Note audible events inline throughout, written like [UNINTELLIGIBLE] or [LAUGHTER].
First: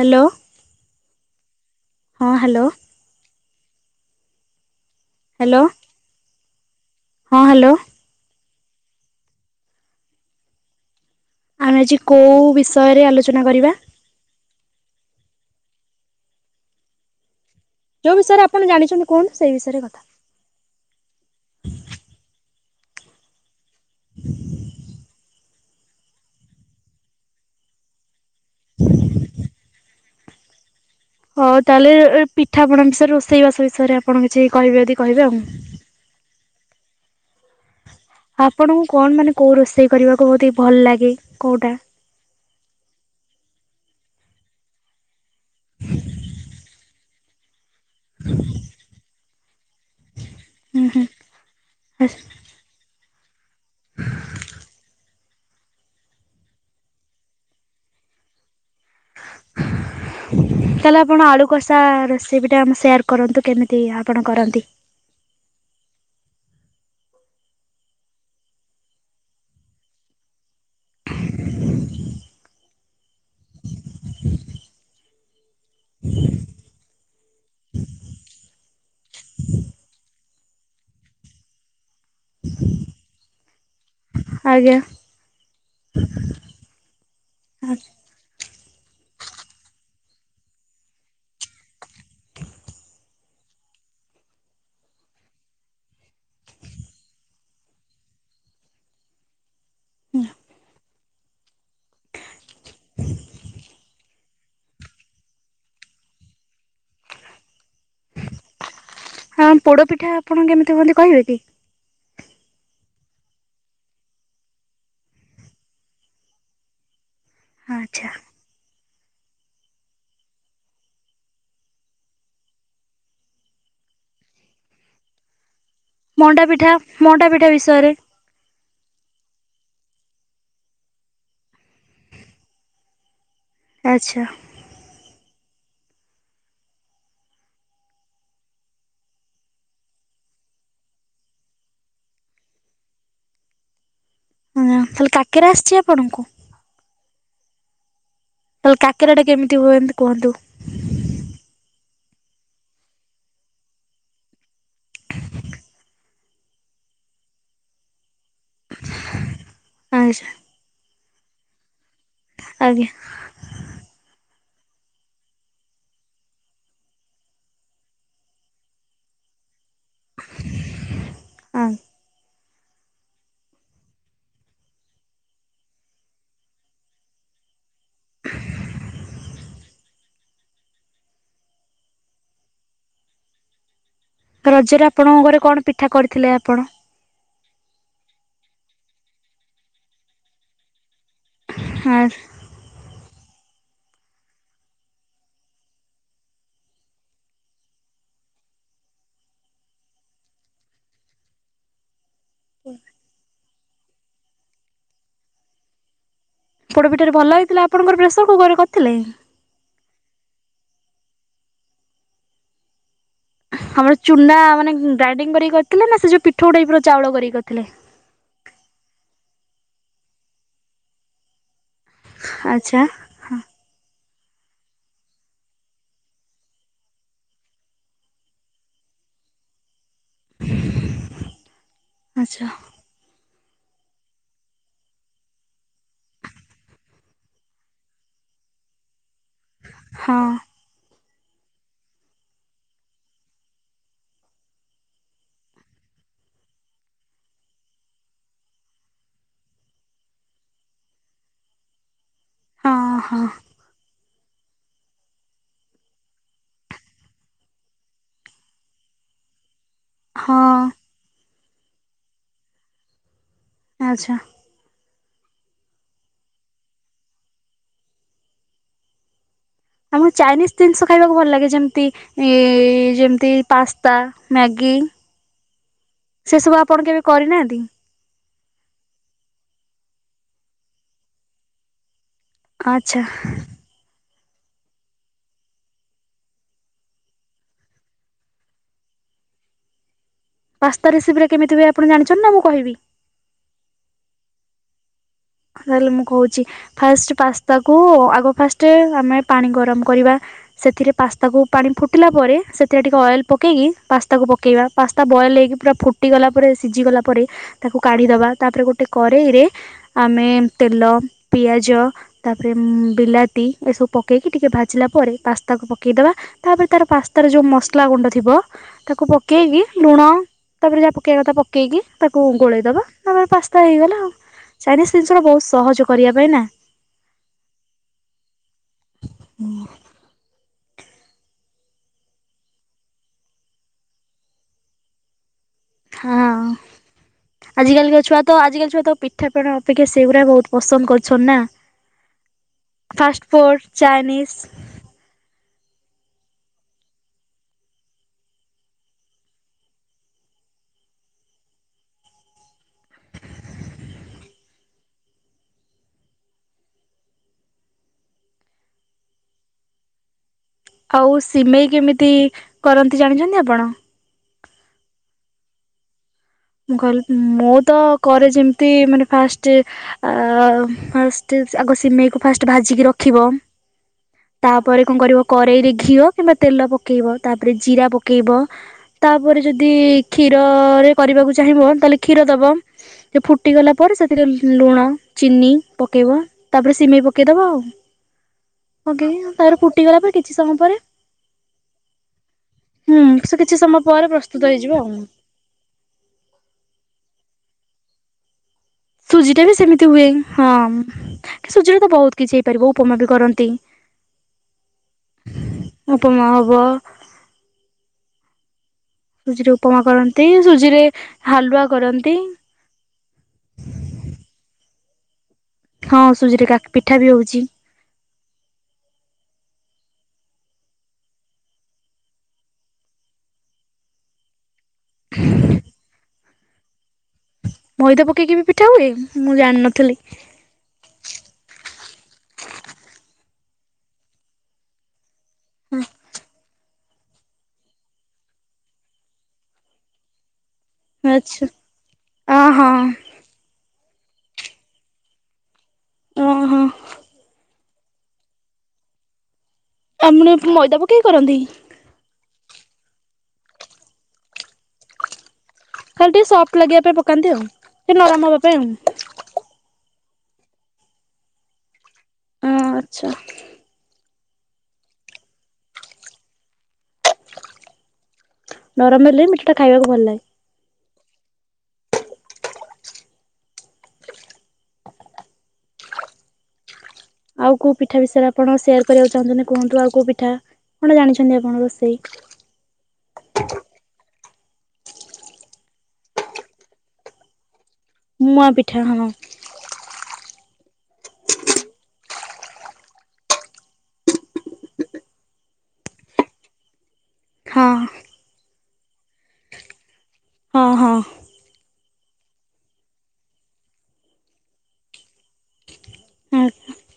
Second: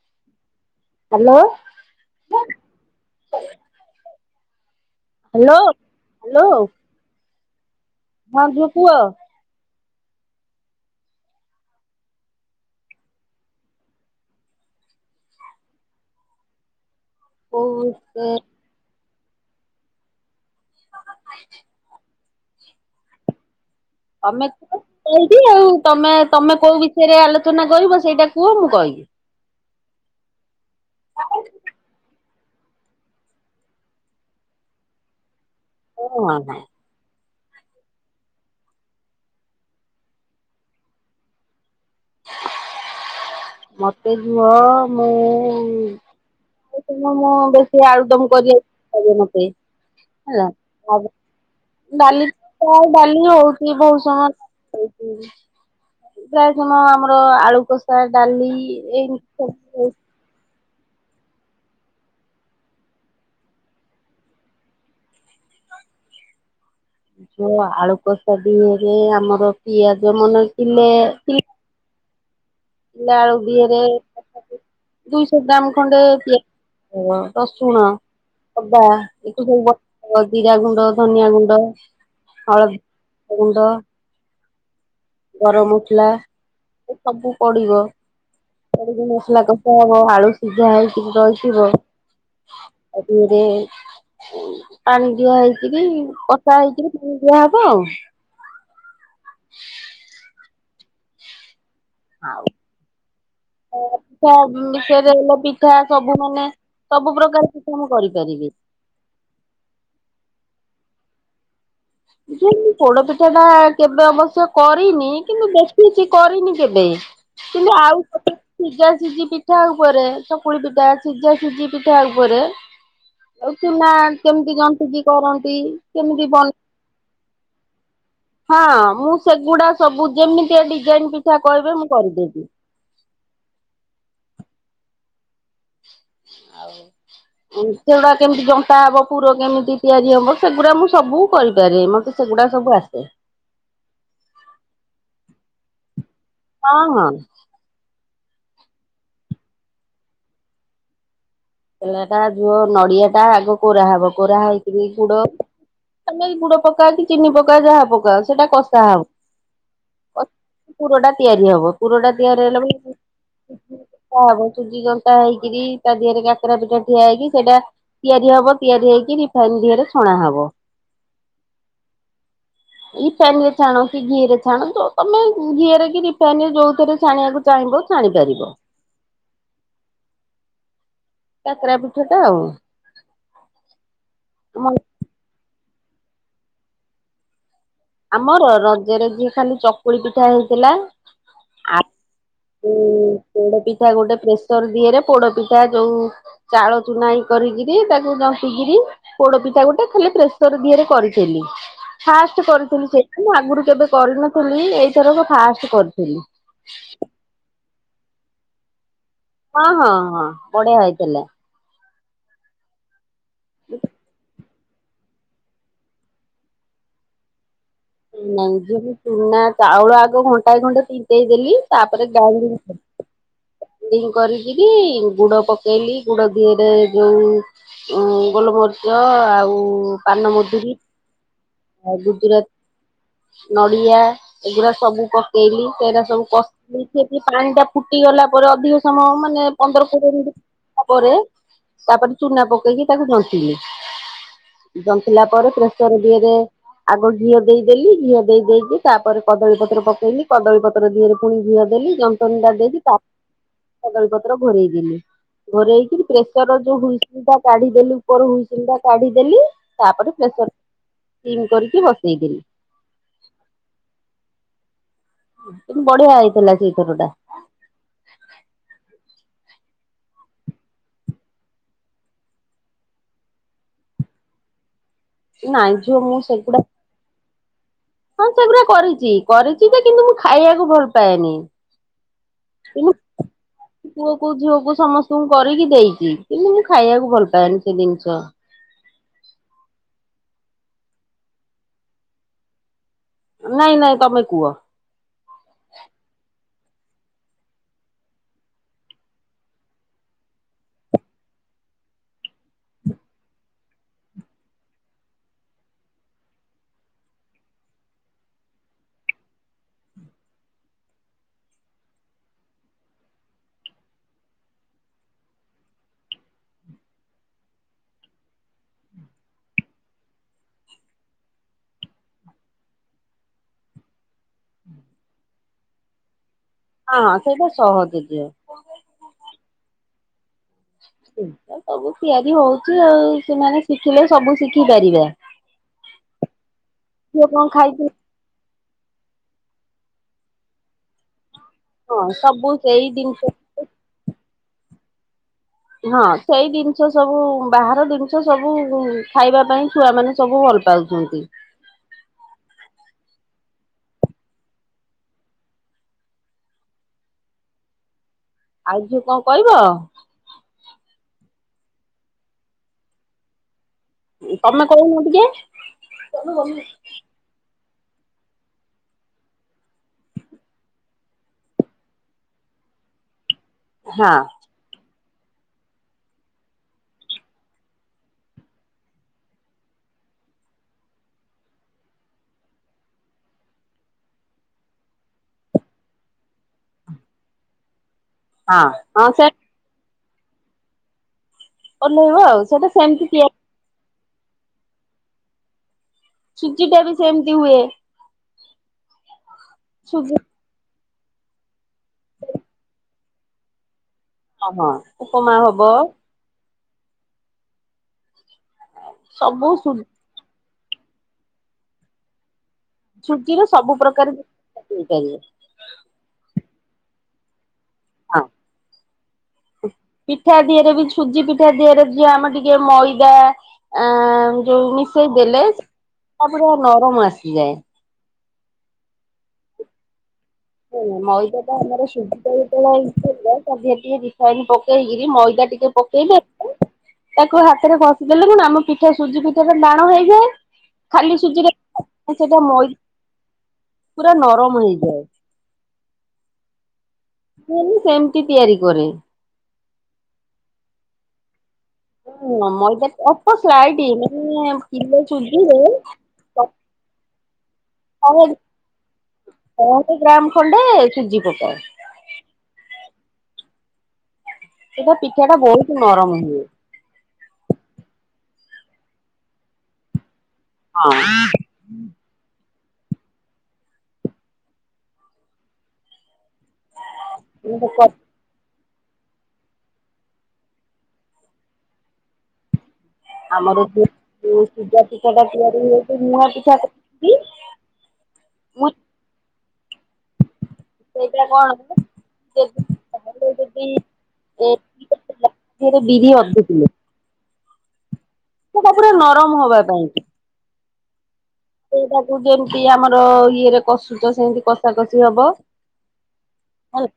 Hello. Hello. ହଁ hello. Hello hello hello. ହଁ hello. ହଁ ଝୁଅ କୁହ। ଆମେ ଆଜି କୋଉ ବିଷୟରେ ଆଲୋଚନା କରିବା? କହୁ ଯୋଉ ବିଷୟରେ ଆପଣ ଜାଣିଛନ୍ତି କୁହନ୍ତୁ ସେ ବିଷୟରେ କଥା। [UNINTELLIGIBLE] ତମେ କୁହ କହିବି ଆଉ ତମେ ତମେ କୋଉ ବିଷୟରେ ଆଲୋଚନା କରିବ ସେଇଟା କୁହ ମୁଁ କହିବି। ହଉ ତାହେଲେ ପିଠାପଣା ବିଷୟରେ ରୋଷେଇବାସ ବିଷୟରେ ଆପଣ କିଛି କହିବେ ଯଦି କହିବେ ଆଉ। ଓ ହଁ ହଁ। ଆପଣଙ୍କୁ କଣ ମାନେ କୋଉ ରୋଷେଇ କରିବାକୁ ବହୁତି ଭଲ ଲାଗେ କୋଉଟା? ମତେ ଝୁଅ ମୁଁ ମୁଁ ବେଶି ସେ ଆଳୁଦମ କରିବାକୁ ଲାଗେ ମତେ ହେଲା ହୁଁ ହୁଁ। କାଲି ଚା ଡାଲି ହଉଛି ବହୁତ ସମୟ ପ୍ରାୟ ସମୟ ଆମର ଆଳୁ କଷା, ଡାଲି ଏମିତି ସବୁ [INAUDIBLE] ତାହେଲେ ଆପଣ ଆଳୁ କଷା ରେସିପି ଟା ଆମ ସେୟାର କରନ୍ତୁ କେମିତି ଆପଣ କରନ୍ତି? ଆଳୁ କଷା ଦିହେରେ ଆମର ପିଆଜ ମନେ କିଲେ ଶୁଖିଲା ଆଳୁ ଦିହେରେ ଦୁଇଶହ ଗ୍ରାମ ଖଣ୍ଡେ ପିଆଜ ରସୁଣ ଅଦା ଆକୁ ସବୁ ବଟାହବ ଜୀରା ଗୁଣ୍ଡ, ଧନିଆ ଗୁଣ୍ଡ ହଳଦୀ ଗୁଣ୍ଡ ଆଜ୍ଞା। ଗରମମସଲା ଏ ସବୁ ପଡିବ। ସାଡକୁ ମସାଲା କଶା ହବ ଆଳୁ ଶିଝା ହେଇକି ରହିଥିବ। ଆରେ ଆରେ ପାଣି ଦିଆ ହେଇକିରି କଷା ହେଇକିରି ଦିଆହବ ଆଉ। [INAUDIBLE] [INAUDIBLE] ଆଉ ପିଠା ବିଷରେ ପିଠା ସବୁ ମାନେ ସବୁ ପ୍ରକାର ପିଠା ମୁଁ କରିପାରିବି। ହଁ ପୋଡ ପିଠା ଆପଣ କେମିତି ହୁଅନ୍ତି କହିବେ କି? ଯେ ମୁ ପୋଡ ପିଠା ଟା କେବେ ଅବଶ୍ୟ କରିନି କିନ୍ତୁ ଦେଖିଛି କରିନି କେବେ। କିନ୍ତୁ ଆଉ ଆଚ୍ଛା ସବୁ ଶିଯା ସିଜି ପି - ପିଠା ଉପରେ ଚକୁଳି ପିଠା ସିଯା ଶିଯି ପିଠା ଉପରେ - ଏଇ ଚୂନା କେମିତି ଜନ୍ତିକି କରନ୍ତି କେମିତି ମଣ୍ଡା ବନ ପିଠା ମଣ୍ଡା ପିଠା ବିଷୟରେ ହଁ ମୁଁ ସେଗୁଡା ସବୁ ଯେମିତିଆ ଡିଜାଇନ୍ ପିଠା କହିବେ ମୁଁ କରିଦେବି। ଆଚ୍ଛା। ଆଉ। [INAUDIBLE] ସେଗୁଡା କେମିତି ଜନ୍ତା ହବ ପୁର କେମିତି ତିଆରି ହବ ସେଗୁରା ମୁଁ ସବୁ କରି ପାରେ ମତେ ସେଗୁଡା ସବୁ ଆସେ। ହଁ ଖାଲି କାକେରା ଆସିଛି ଆପଣଙ୍କୁ? ହଁ ହଁ। ତାହାଲେ କାକେରା ଟା କେମିତି ହୁଏନ୍ତ କୁହନ୍ତୁ। ପେଲାଟା ଝୁଅ ନଡ଼ିଆଟା ଆଗ କୋରା ହବ କୋରା ହେଇ କିରି ଗୁଡ଼ - ତମେଇ ଗୁଡ ପକା କି ଚିନି ପକା ଯାହା ପକା ସ ସେଟା କଷା ହବ ଆଚ୍ଛା କ ପୁର ଟା ତିଆରି ହବ। ପୁରଟା ତିଆରି ହେଲା ଆଜ୍ଞା [UNINTELLIGIBLE] ସୁଜି ଯନ୍ତା ହେଇକିରି ତା ଦେହେରେ ଗାତ କାକେରା ପିଠା ଠିଆ ହେଇକି ସେଟା ତିଆରି ହବ ତିଆରି ହେଇକି ରିଫାଇନ ଦିହରେ ଛଣା ହବ। ଆଜ୍ଞା [INAUDIBLE] ରିଫାଇନ ରେ ଛଣା କି ଘିଅ ରେ ଛଣା ଯ ତମେ ଘିଅ ରେ କି ରିଫାଇନ ରେ ଯୋଉଥିରେ ଛାଣିବାକୁ ଚାହିଁବ ଛାଣି ପାରିବ। କାକେରା ପିଠା ଟା ଆଉ। ଆମ ରଜରେ ଆପଣଙ୍କ ଘରେ କଣ ପିଠା କରିଥିଲେ ଆପଣ? ଆମର ରଜରେ ଝିଅ ଖାଲି ଚକୁଳି ପିଠା ହେଇଥିଲା। ହାସ। ପୋଡପିଠା ଗୋଟେ ପ୍ରେସର ଦିଏରେ ପୋଡପିଠା ଯୋଉ- ଚାଉଳ ଚୁନା ଇ କରିକିରି ତାକୁ ଜନ୍ତିକିରୀ - ପୋଡ ପିଠା ଗୋଟେ ଖାଲି ପ୍ରେସର୍ ଦିହରେ କରିଥିଲି। ଫାଷ୍ଟ କରିଥିଲି ସେ ମୁଁ ଆଗରୁ କେବେ କରିନଥିଲି ଏଇଥରକ ଫାଷ୍ଟ କରିଥିଲି। ପୋଡ଼ ପିଠା ରେ ଭଲ ହେଇଥିଲା ଆପଣଙ୍କର ପ୍ରେସର୍ କୁକର ରେ କରିଥଲେ? ହଁ ହଁ ହଁ ବଢିଆ ହେଇଥିଲା। ଆମର ଚୁନା ମାନେ ଗ୍ରାଇଣ୍ଡିଙ୍ଗ କରିକି କରିଥିଲେ ନା ସେ ଯଉ ପିଠୋଉ ଟାଇପ୍ ର ଚାଉଳ କରିକି କରିଥିଲେ? ନାଇଁ ଯୁଗୁ ଚୁନା ଚାଉଳ ଆଗ ଘଣ୍ଟାଏ ଖଣ୍ଡେ ତିନ୍ତେଇ ଦେଲି ତା ପରେ ଗ୍ରାଇଣ୍ଡିଙ୍ଗ [UNINTELLIGIBLE] ଆଚ୍ଛା ଗ୍ରାଇଣ୍ଡିଙ୍ଗ କରିକରି ଗୁଡ ପକେଇଲି ଗୁଡ ଦହରେ ଯୋଉ ଉଁ ଗୋଲ ମରିଚ ଆଉ ପାନମଧୁୁରି ଆଉ ଆଚ୍ଛା ଗୁଜୁରାତ ନଡିଆ ଏଗୁରା ସବୁ ପକେଇଲି ସେରା ସବୁ କ ମିସେଇକି ପାଣି ଟା ଫୁଟି ଗଲା ପରେ ଅଧିକ ସମୟ ମାନେ ପନ୍ଦର କୋଡ଼ିଏ ହଁ ମିନିଟ୍ - ତା ପରେ ତାପରେ ଚୁନା ପକେଇକି ତାକୁ ଜନ୍ତିଲି। ଜନ୍ତିଲା ପରେ ପ୍ରେସର୍ ଦିଏରେ ଆଗ ଘିଅ ଦେଇଦେଲି ଘିଅ ଦେଇ ଦେଇକି ତାପରେ କଦଳୀପତ୍ର ପକେଇଲି କଦଳୀ ପତ୍ର ଦିହରେ ପୁଣି ଘିଅ ଦେଲି ଜ ତଣ୍ଡା ହଁ ଦେଇକି ତା ହଁ କଦଳୀ ପତ୍ର ଘୋରେଇ ଦେଲି। ଘୋରେଇକିରି ପ୍ରେସର ଯୋଉ ହୁଇସିଲ୍ ଟା କାଢିଦେଲି ଉପର ହୁଇସିଲ ଟା କାଢିଦେଲି। ତାପରେ ପ୍ରେସର୍ ହଁ ସିମ୍ କରିକି ବସେଇ ଦେଲି। ଆଚ୍ଛା ବଢିଆ ହେଇଥିଲା ସେଇ ଥରଟା। ଆମକୁ ଚାଇନିଜ ଜିନିଷ ଖାଇବାକୁ ଭଲ ଲାଗେ ଯେମତି ଏ ଯେମିତି ପାସ୍ତା ମ୍ୟାଗି। ଟା ନାଇଁ ଝିଅ ମୁଁ ସେ ସବୁ ସେଗୁଡା ଆପଣ କେବେ କରିନାହାନ୍ତି? ହଁ ସେଗୁରା କରିଚି। କରିଚି ଯେ କିନ୍ତୁ ମୁଁ ଖାଇଆକୁ ଭଲ ପାଏନି। ଆଚ୍ଛା। ପୁଅ କୁ ଝିଅକୁ ସମସ୍ତଙ୍କୁ କରିକି ଦେଇଚି କିନ୍ତୁ ମୁଁ ଖାଇବାକୁ ଭଲ ପାଏନି ସେ ଜିନଷ। ପାସ୍ତା ରେସିପିଟା କେମିତି ହୁଏ ଆପଣ ଜାଣିଛନ୍ତି ନାଁ ମୁଁ କହିବି? ନାଇଁ ନାଇଁ ତମେ କୁଅ। ତାହେଲେ ମୁଁ କହୁଚି ଫାଷ୍ଟ ପାସ୍ତାକୁ ଆଗ ଫାଷ୍ଟେ ଆମେ ପାଣି ଗରମ କରିବା। ସେଥିରେ ପାସ୍ତାକୁ ପାଣି ଫୁଟିଲା ପରେ ସେଥିରେ ଟିକେ ଅଏଲ୍ ପକେଇକି ପାସ୍ତାକୁ ପକେଇବା। ପାସ୍ତା ବଏଲ୍ ହେଇକି ପୁରା ଫୁଟିଗଲା ପରେ ସିଝିଗଲା ପରେ ତାକୁ କାଢିଦବା। ତାପରେ ଗୋଟେ କରେେଇରେ ଆମେ ତେଲ ପିଆଜ ତାପରେ ବିଲାତି ଏସବୁ ପକେଇକି ଟିକେ ଭାଜିଲା ପରେ ପାସ୍ତାକୁ ପକେଇଦବା। ତାପରେ ତାର ପାସ୍ତାର ଯୋଉ ମସଲା ଗୁଣ୍ଡ ଥିବ ତାକୁ ପକେଇକି ଲୁଣ ତାପରେ ଯାହା ପକେଇବା କଥା ପକେଇକି ତାକୁ ଗୋଳେଇ ଦବା ତାପରେ ପାସ୍ତା ହେଇଗଲା ଆଉ। ଚାଇନିଜ ଜିନିଷ ଗୁ ରା ବହୁତ୍ ସହଜ କରିବା ପାଇଁ ନା? ହଁ ହଁ ସେଇଟା ସହଜ ଝଅ। ହୁଁ। ସବୁ ତିଆରି ହଉଚି ଆଉ ସେମାନେ ଶିଖିଲେ ସବୁ ଶିଖି ପାରିବା। ହଁ ଝିଅ କଣ ଆଜିି ଖାଇଚି କାଲିିକା ଛୁଆ। ତ ଆଜିକାଲି ଛୁଆ ତ ପିଠାପଣା ଅପେକ୍ଷା ସେଗୁରା ବହୁତ୍ ପସନ୍ଦ କରିଛନ୍ତି ନା। ହଁ ସବୁ ସେଇ ଜିନିଷ ଫାଷ୍ଟ ଫୁଡ଼ ଚାଇନିଜ୍। ହଁ ସେଇ ଜିନିଷ ସବୁ ବାହାର ଜିନିଷ ସବୁ ଖାଇବା ପାଇଁ ଛୁଆ ମାନେ ସବୁ ଭଲ ପାଉ ହଁନ୍ତି। ଆଉ କିଏ କଣ କହିବ? ଆଉ ସିମେଇ କେମିତି କରନ୍ତି ଜାଣିଛନ୍ତି ଆପଣ? ତମେ କହୁନୁ ଟିକେ। ମୁଁ ମୁଁ ତ କରେ ଯେମିତି ମାନେ ଫାଷ୍ଟ୍ ଆ ଫାଷ୍ଟ ଆଗ ସିମେଇକୁ ଫାଷ୍ଟ ଭାଜିକି ରଖିବ। ହଁ। ତାପରେ କଣ କରିବ କରେଇରେ ଘିଅ କିମ୍ବା ତେଲ ପକେଇବ। ତାପରେ ଜିରା ପକେଇବ। ତାପରେ ଯଦି କ୍ଷୀରରେ କରିବାକୁ ଚାହିଁବ ତାହେଲେ କ୍ଷୀର ଦବ। ସେ ଫୁଟିଗଲା ପରେ ସେଥିରେ ଲୁଣ ଚିନି ପକେଇବ। ତାପରେ ସିମେଇ ପକେଇଦବ ଆଉ। ହଁ ହଁ ପକେଇ ସେ ତାର ଫୁଟିଗଲା ପରେ କିଛି ସମୟ ପରେ ଓହ୍ଲେଇବ ଆଉ ସେଟା ହୁଁ ସେମତି ତିଆ ସେ କିଛି ସମୟ ପରେ ପ୍ରସ୍ତୁତ ହେଇଯିବ ଆଉ ସୁଜି ଟା ବି ସେମତି ହୁଏ। ସୁଜି ଟା ବି ସେମିତି ହୁଏ। ସୁଜି ହଁ କି ସୁଜିରେ ତ ବହୁତ କିଛି ହେଇପାରିବ ଉପମା ବି କରନ୍ତି। ଅ ହଁ ଉପମା ହବ। ଉପମା ହବ। ସୁଜି ସବୁ ରେ ସୁ ଉପମା କରନ୍ତି। ସୁଜି ରେ ହାଲୁଆ କରନ୍ତି। ସୁଜିର ସବୁ ପ୍ରକାର ହେଇପାରିବ। ହଁ ସୁଜିରେ କାକ୍ ପିଠା ବି ହଉଚି। ହଁ। ପିଠା ଦିହରେ ବି ସୁଜି ପିଠା ଦିହରେ ଯାଆମ ଟିକେ ମଇଦା ଆଁ ଯୋଉ ମିଶେଇ ଦେଲେ ଠା ପୁରା ନରମ ଆସିଯାଏ। ମଇଦା ପକେଇକି ବି ପିଠା ହୁଏ କି? ମୁଁ ଜାଣିନଥିଲି। ମଇଦାଟା ଆମର [UNINTELLIGIBLE] ତା ଦିହେରେ ଟିକେ ରିଫାଇନି ପକେଇକିରି ମଇ ଲୁଗା ଟିକେ ପକେଇଲେ ହୁଁ। ତାକୁ ହାତରେ ଘଷିଦେଲେ ଆମ ପିଠା ସୁଜି ପିଠା ଟାଣ ହେଇଯାଏ। ଖାଲି ଆଚ୍ଛା। ସୁଜିରେ ଅ ସେଟା ମଇ ହଁ ପୁରା ନରମ ହେଇଯାଏ। ହଁ ହଁ। ମୁଁ ବି ସେମିତି ତିଆରି କରେ। ମାମୁନି ଅପା ମଇଦା ପକେଇ କରନ୍ତି। ହଁ ମଇଦା ଅପ ସ୍ଲାଇଡ୍ ମାନେ ଚୁଲିରେ ଖାଲି ଟିକେ ସଫ୍ଟ ଲାଗିବା ପାଇଁ ପକାନ୍ତି ଆଉ ଟିକେ ନରମ ହେବା ପାଇଁ ଆଉ ଅଢେଇ ଗ୍ରାମ ଖଣ୍ଡେ ସୁଜି ପକାଅ ଅ ଆଚ୍ଛା। ସେଇଟା ପିଠାଟା ବହୁତ ନରମ ହୁଏ। ନରମ ହେଲେ ମିଠାଟା ଖାଇବାକୁ ଭଲ ଲାଗେ। ହଁ। ଆଉ କୋଉ ହଁ ପିଠା ବିଷୟରେ ଆପ ଆପଣ ସେୟାର କରିବାକୁ ଚାହୁଁଛନ୍ତି କୁହନ୍ତୁ ଆଉ କୋଉ ପିଠା କଣ ଜାଣିଛନ୍ତି ଆପଣ ରୋଷେଇ ଆମର ଯୋଉ ପୂଜା ପିଠାଟା ତିଆରି ହଛି ମୁଆଁ ପିଠା ମୁଆଁ ମୁଁ ପିଠା ହଁ ସେଇଟା କଣ [INAUDIBLE] ସେଥିରେ ବିରି ଅଧେ କିଲେ ହଁ। ପିଠା ତା ପୁରା ନରମ ହବା ପାଇଁ। ହଁ। ସେଇଟାକୁ ଯେମିତି ଆମର ଇଏରେ କଷୁଛ ସେମିତି କଷା କଷି ହବ। ଆଛା ହେଲା।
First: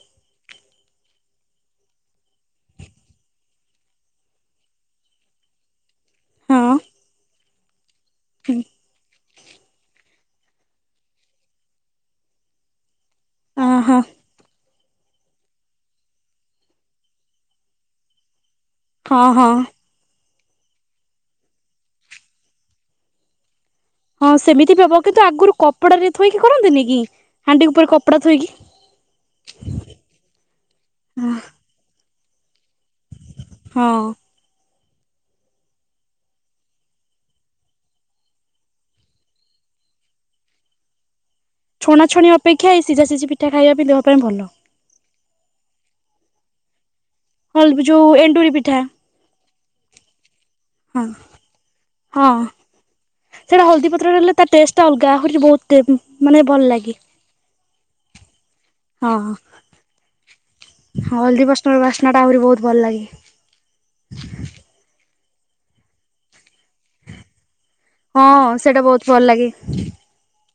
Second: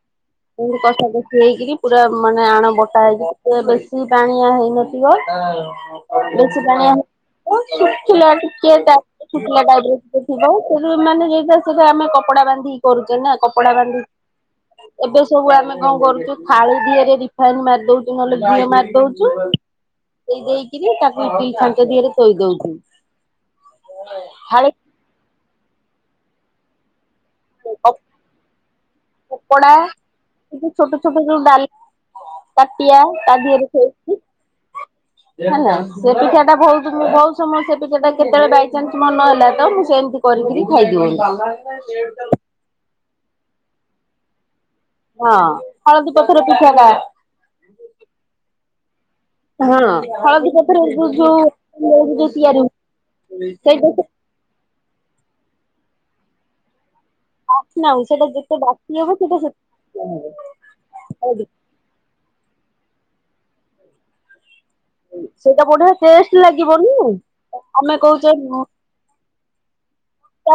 କଷା କଷି ହେଇକରି ପୁରା ମାନେ ଆଣ ବଟା ହେଇକି ବେଶୀ ପାଣିଆ ହେଇନଥି ହଁ ବେଶୀ ପାଣିଆ ହେଇନଥିବ ଶୁଖିଲା ଟିକେ ଟା ଶୁଖିଲା ଟାଇପର୍ ସେ ଥିବ ମାନେ ସେଟା ଆମେ କପଡା ବାନ୍ଧି କରୁଛେ ନା ହଁ କପଡା ହଁ। ବାନ୍ଧି ଏବେ ସବୁ ଆମେ କଣ କରୁଛେ ଥାଳି ଦିହରେ ରିଫାଇନ ମାରିଦଉଛେ ନହେଲେ ଘିଅ ହଁ ଦଉଛୁ ହଁ ଦେଇ ଦେଇକରି ତାକୁ ଇଟଲୀ ଛାଞ୍ଚ ଦିହରେ ଥୋଇ ଦଉଛୁ। ହ ଥାଳି ସେମିତି ବି ହବ କିନ୍ତୁ ଆଗରୁ କପଡା ରେ ଥୋଇକି କରନ୍ତିନି କି? ହାଣ୍ଡି ଉପରେ କପଡ଼ା ଥୋଇକି କପଡା ଛୋଟ ଛୋଟ ଯୋଉ ଡାଲା ତାଟିଆ ତା ଦିହରେ ହଁ। ଥୋଇକି [UNINTELLIGIBLE] ହେ ନା ସେ ପିଠାଟା ବହୁତ ବହୁତ ସମୟ ସେ ପିଠାଟା କେତେବେଳେ ବାଇଚାନ୍ସ ମନ ହେଲା ତ ମୁଁ ସେମିତି କରିକିରି ଖାଇଦିଏ। ଛଣାଛଣି ଅପେକ୍ଷା ଏଇ ସିଝା ସିଝି ପିଠା ଖାଇବା ବି ଦେହ ପାଇଁ ଭଲ। ହଁ ହଳଦୀ ପତର ପିଠାଟା। ଏ ଯୋଉ ଏଣ୍ଡୁରି ପିଠା। ହଁ ହଳଦୀ ପତ୍ରରେ ହଁ ଯୋଉ ଯୋଉ ତିଆରି ଆଉ ହୁଏ। ରହିଲା ତା ଟେଷ୍ଟ ଅଲଗା ଆହୁରି ବହୁତ ଟେପ ମାନେ ଭଲ ଲାଗେ। ବାସ୍ନା ଆଉ ସେଟା ଯେତେ ବାସି ହଁ ହେବ ସେତେ ହୁଁ ବାସ୍ନାଟା ଆହୁରି ବହୁତ ଭଲ ଲାଗେ। ସେଇଟା ବଢ଼ିଆ ଟେଷ୍ଟ ଲାଗିବନି ଆମେ ହଁ କହୁଛେ ସେଇଟା ବହୁତ ଭଲ ଲାଗେ।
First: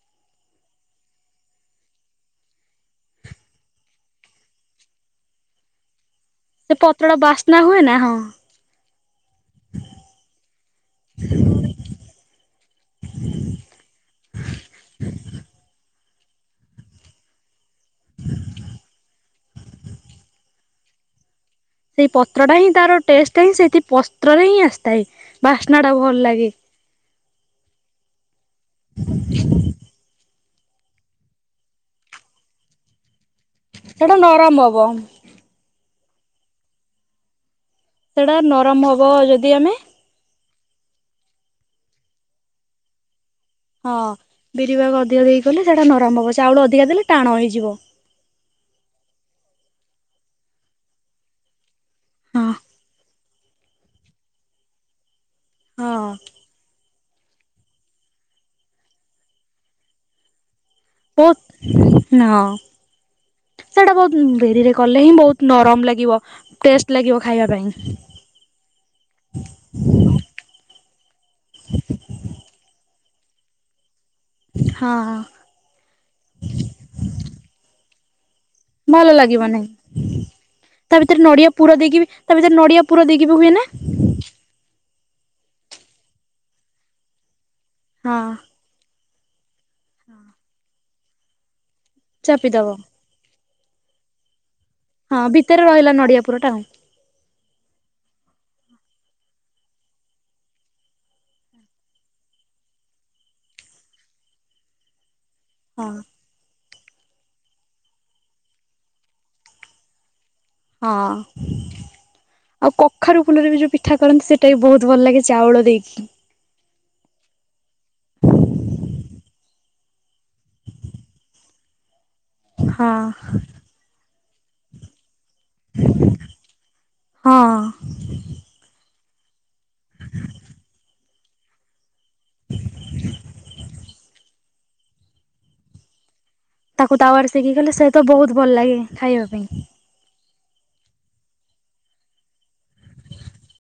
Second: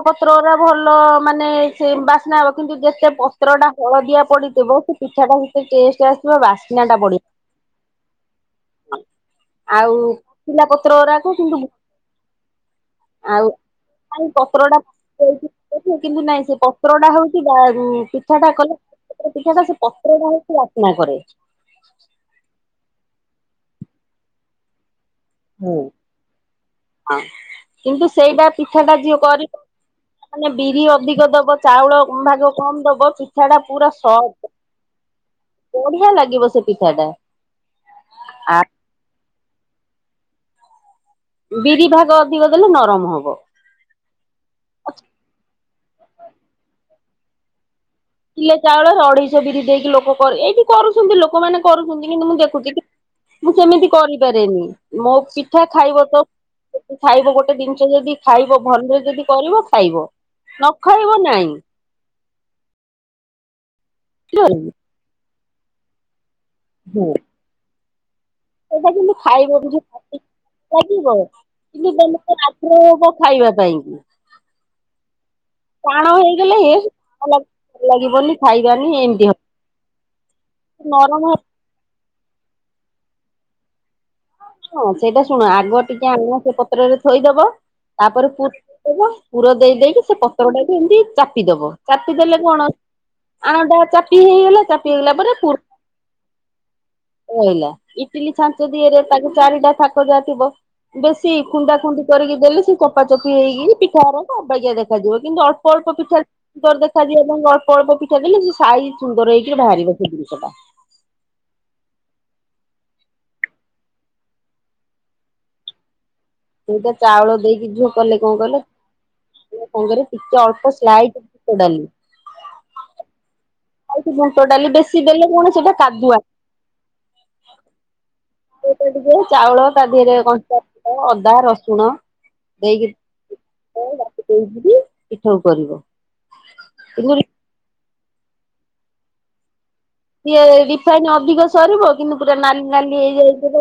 ପତ୍ରଗୁରା ଭଲ ମାନେ ସେ ବାସ୍ନା ହବ କିନ୍ତୁ ଯେତେ ପତ୍ରଟା ହଳଦିଆ ପଡିଥିବ ପିଠାଟା ହେତେ ଟେଷ୍ଟ ଆ ସେ ପତ୍ରଟା ବାସ୍ନା ହୁଏ ନା ହଁ। ଆଉ ପିଲା ପତ୍ର ଗୁରାକ କିନ୍ତୁ ଆଉ ପତ୍ରଟା [UNINTELLIGIBLE] କିନ୍ତୁ ନାଇଁ ସେ ପତ୍ରଟା ହଉଛି ଗା ଉ-ଉ ପିଠାଟା କଲେ ସେଥିରେ ପିଠାଟା ସେ ପତ୍ରଟା ହଉଛି ବାସ୍ନା କରେ। ସେଇ ପତ୍ରଟା ହିଁ ତାର ଟେଷ୍ଟ ହିଁ ସେଇଠି ପତ୍ରରେ ହିଁ ଆସିଥାଏ ହୁଁ ବାସ୍ନାଟା ଭଲ ଲାଗେ। କିନ୍ତୁ ସେଇବା ପିଠାଟା ଯିଏ କରି ମାନେ ବିରି ଅଧିକ ଦବ ଚାଉଳ ଭାଗ କମ୍ ଦବ ଚି ପିଠାଟା ପୁରା ସେଟା ସଫ୍ଟ ନରମ ହବ। ବଢିଆ ଲାଗିବ ସେ ପିଠା ଟା। ସେଟା ଆ ନରମ ହବ ଯଦି ଆମେ ବିରି ଭାଗ ଅଧିକ ଦେଲେ ନରମ ହବ। ହଁ ବିରି ଭାଗ ଅଧିକ ଦେଇକି କଲେ ସେଟା ନରମ ହବ ଚାଉଳ ଅଧିକା ଦେଲେ ଟାଣ ହେଇଯିବ। କିଲେ ଚାଉଳର ଅଢେଇଶ ବିରି ଦେଇକି ଲୋକ କର ଏଇଠି କରୁଛନ୍ତି ଲୋକମାନେ କରୁଛନ୍ତି କିନ୍ତୁ ମୁଁ ହଁ ଦେଖୁଛି ମୁଁ ସେମିତି କରିପାରେନି ମୋ ପି ପିଠା ଖାଇବ ହଁ ତ ଖାଇବ ଗୋଟେ ଜିନିଷ ଯଦି ଖାଇବ ଭଲରେ ଯଦି କରିବ ଖାଇବ। ନ ଖାଇବ ନାଇଁ ବହୁତ ନା ସେଟା ବହୁତ ବିରିରେ କଲେ ହିଁ ବହୁତ ନରମ ଲାଗିବ ଟେଷ୍ଟ ଲାଗିବ ଖାଇବା ପାଇଁ। ସେଇଟା କିନ୍ତୁ ଖାଇବ [UNINTELLIGIBLE] ଲାଗିବ [UNINTELLIGIBLE] ଖାଇବା ପାଇଁ କି। ହଁ, ହଁ। ଟାଣ ହେଇଗଲେ ହେ [UNINTELLIGIBLE] ଲାଗିବନି। ଖାଇବାନି ଭଲ ଏମତି ଲାଗିବ ନାହିଁ। ହବ ତା ଭିତରେ ନରମ ନଡିଆ ପୁର ଦେଇକି ବି ତା ଭିତରେ ନଡିଆ ପୁର ଦେଇକି ହୁଏ ନା? ହଁ ସେଇଟା ଶୁଣ ଆଗ ଟିକେ ଆମ ସେ ପତ୍ରରେ ଥୋଇଦବ ହଁ ତାପରେ ପୁ ଦବ। ପୁର ଦେଇ ଦେଇକି ସେ ପତ୍ରଟାକୁ ଏମିତି ଚାପିଦବ ଚାପିଦେଲେ ଚାପିଦବ। କଣ ଆଣଟା ଚାପି ହେଇଗଲା ଚାପି ହେଇଗଲା ହଁ ପରେ ପୁ ଭିତରେ ରହିଲା ନଡିଆ ପୁରଟା ଆଉ ରହିଲା ଇଟିଲି ଛାଞ୍ଚ ଦିଏରେ ତାକୁ ଚାରିଟା ଥାକ ଯା ଥିବ। ବେଶୀ ଖୁନ୍ଦା ଖୁନ୍ଦି କରିକି ଦେଲେ ସେ କପା ଚୋପି ହେଇକି ପିଠାରକ ଅବାଗିଆ ଦେଖାଯିବ କିନ୍ତୁ ଅ ହଁ ଅଳ୍ପ ପିଠା ସୁନ୍ଦର ଦେଖା ଯିବ ଏବଂ ଅଳ୍ପ ଅଳ୍ପ ପିଠା ଦେଲେ ସେ ସାଇଜ୍ ସୁନ୍ଦର ହେଇକିରି ବାହାରିବ ସେ ଜିନିଷଟା। ହଁ। ଆଉ କଖାରୁ ଫୁଲରେ ବି ଯୋଉ ପିଠା କରନ୍ତି ସେଟା ବି ବହୁତ ଭଲ ଲାଗେ ଚାଉଳ ଦେଇକି। ସେଇଟା ଚାଉଳ ଦେଇକି ଝିଅ କଲେ କଣ କହିଲ ସେଟା କଣ କରିବେ ଟିକେ ଅଳ୍ପ ସ୍ଲାଇଡ। [UNINTELLIGIBLE] ହଁ। ବୁଟ ଡାଲି ବେଶୀ ଦେଲେ କଣ ସେଟା କାଦୁଆ। ହଁ। ସେଇଥିରେ ଟିକେ ଚାଉଳ ତା ଦେହରେ କଞ୍ଚା [UNINTELLIGIBLE] ଅଦା, ରସୁଣ ଦେଇକି [UNINTELLIGIBLE] ରଖିଦେଇକରି ପିଠଉ କରିବ। ତାକୁ କିନ୍ତୁ ତାୱାରେ ଶେଖି ଗଲେ ସେ ତ ବହୁତ ଭଲ ଲାଗେ ଖାଇବା ପାଇଁ। ସିଏ ରିଫାଇନ ଅଧିକ ସରୁର କିନ୍ତୁ ପୁରା ନାଲି ନାଲି ହେଇଯାଇଥିବ।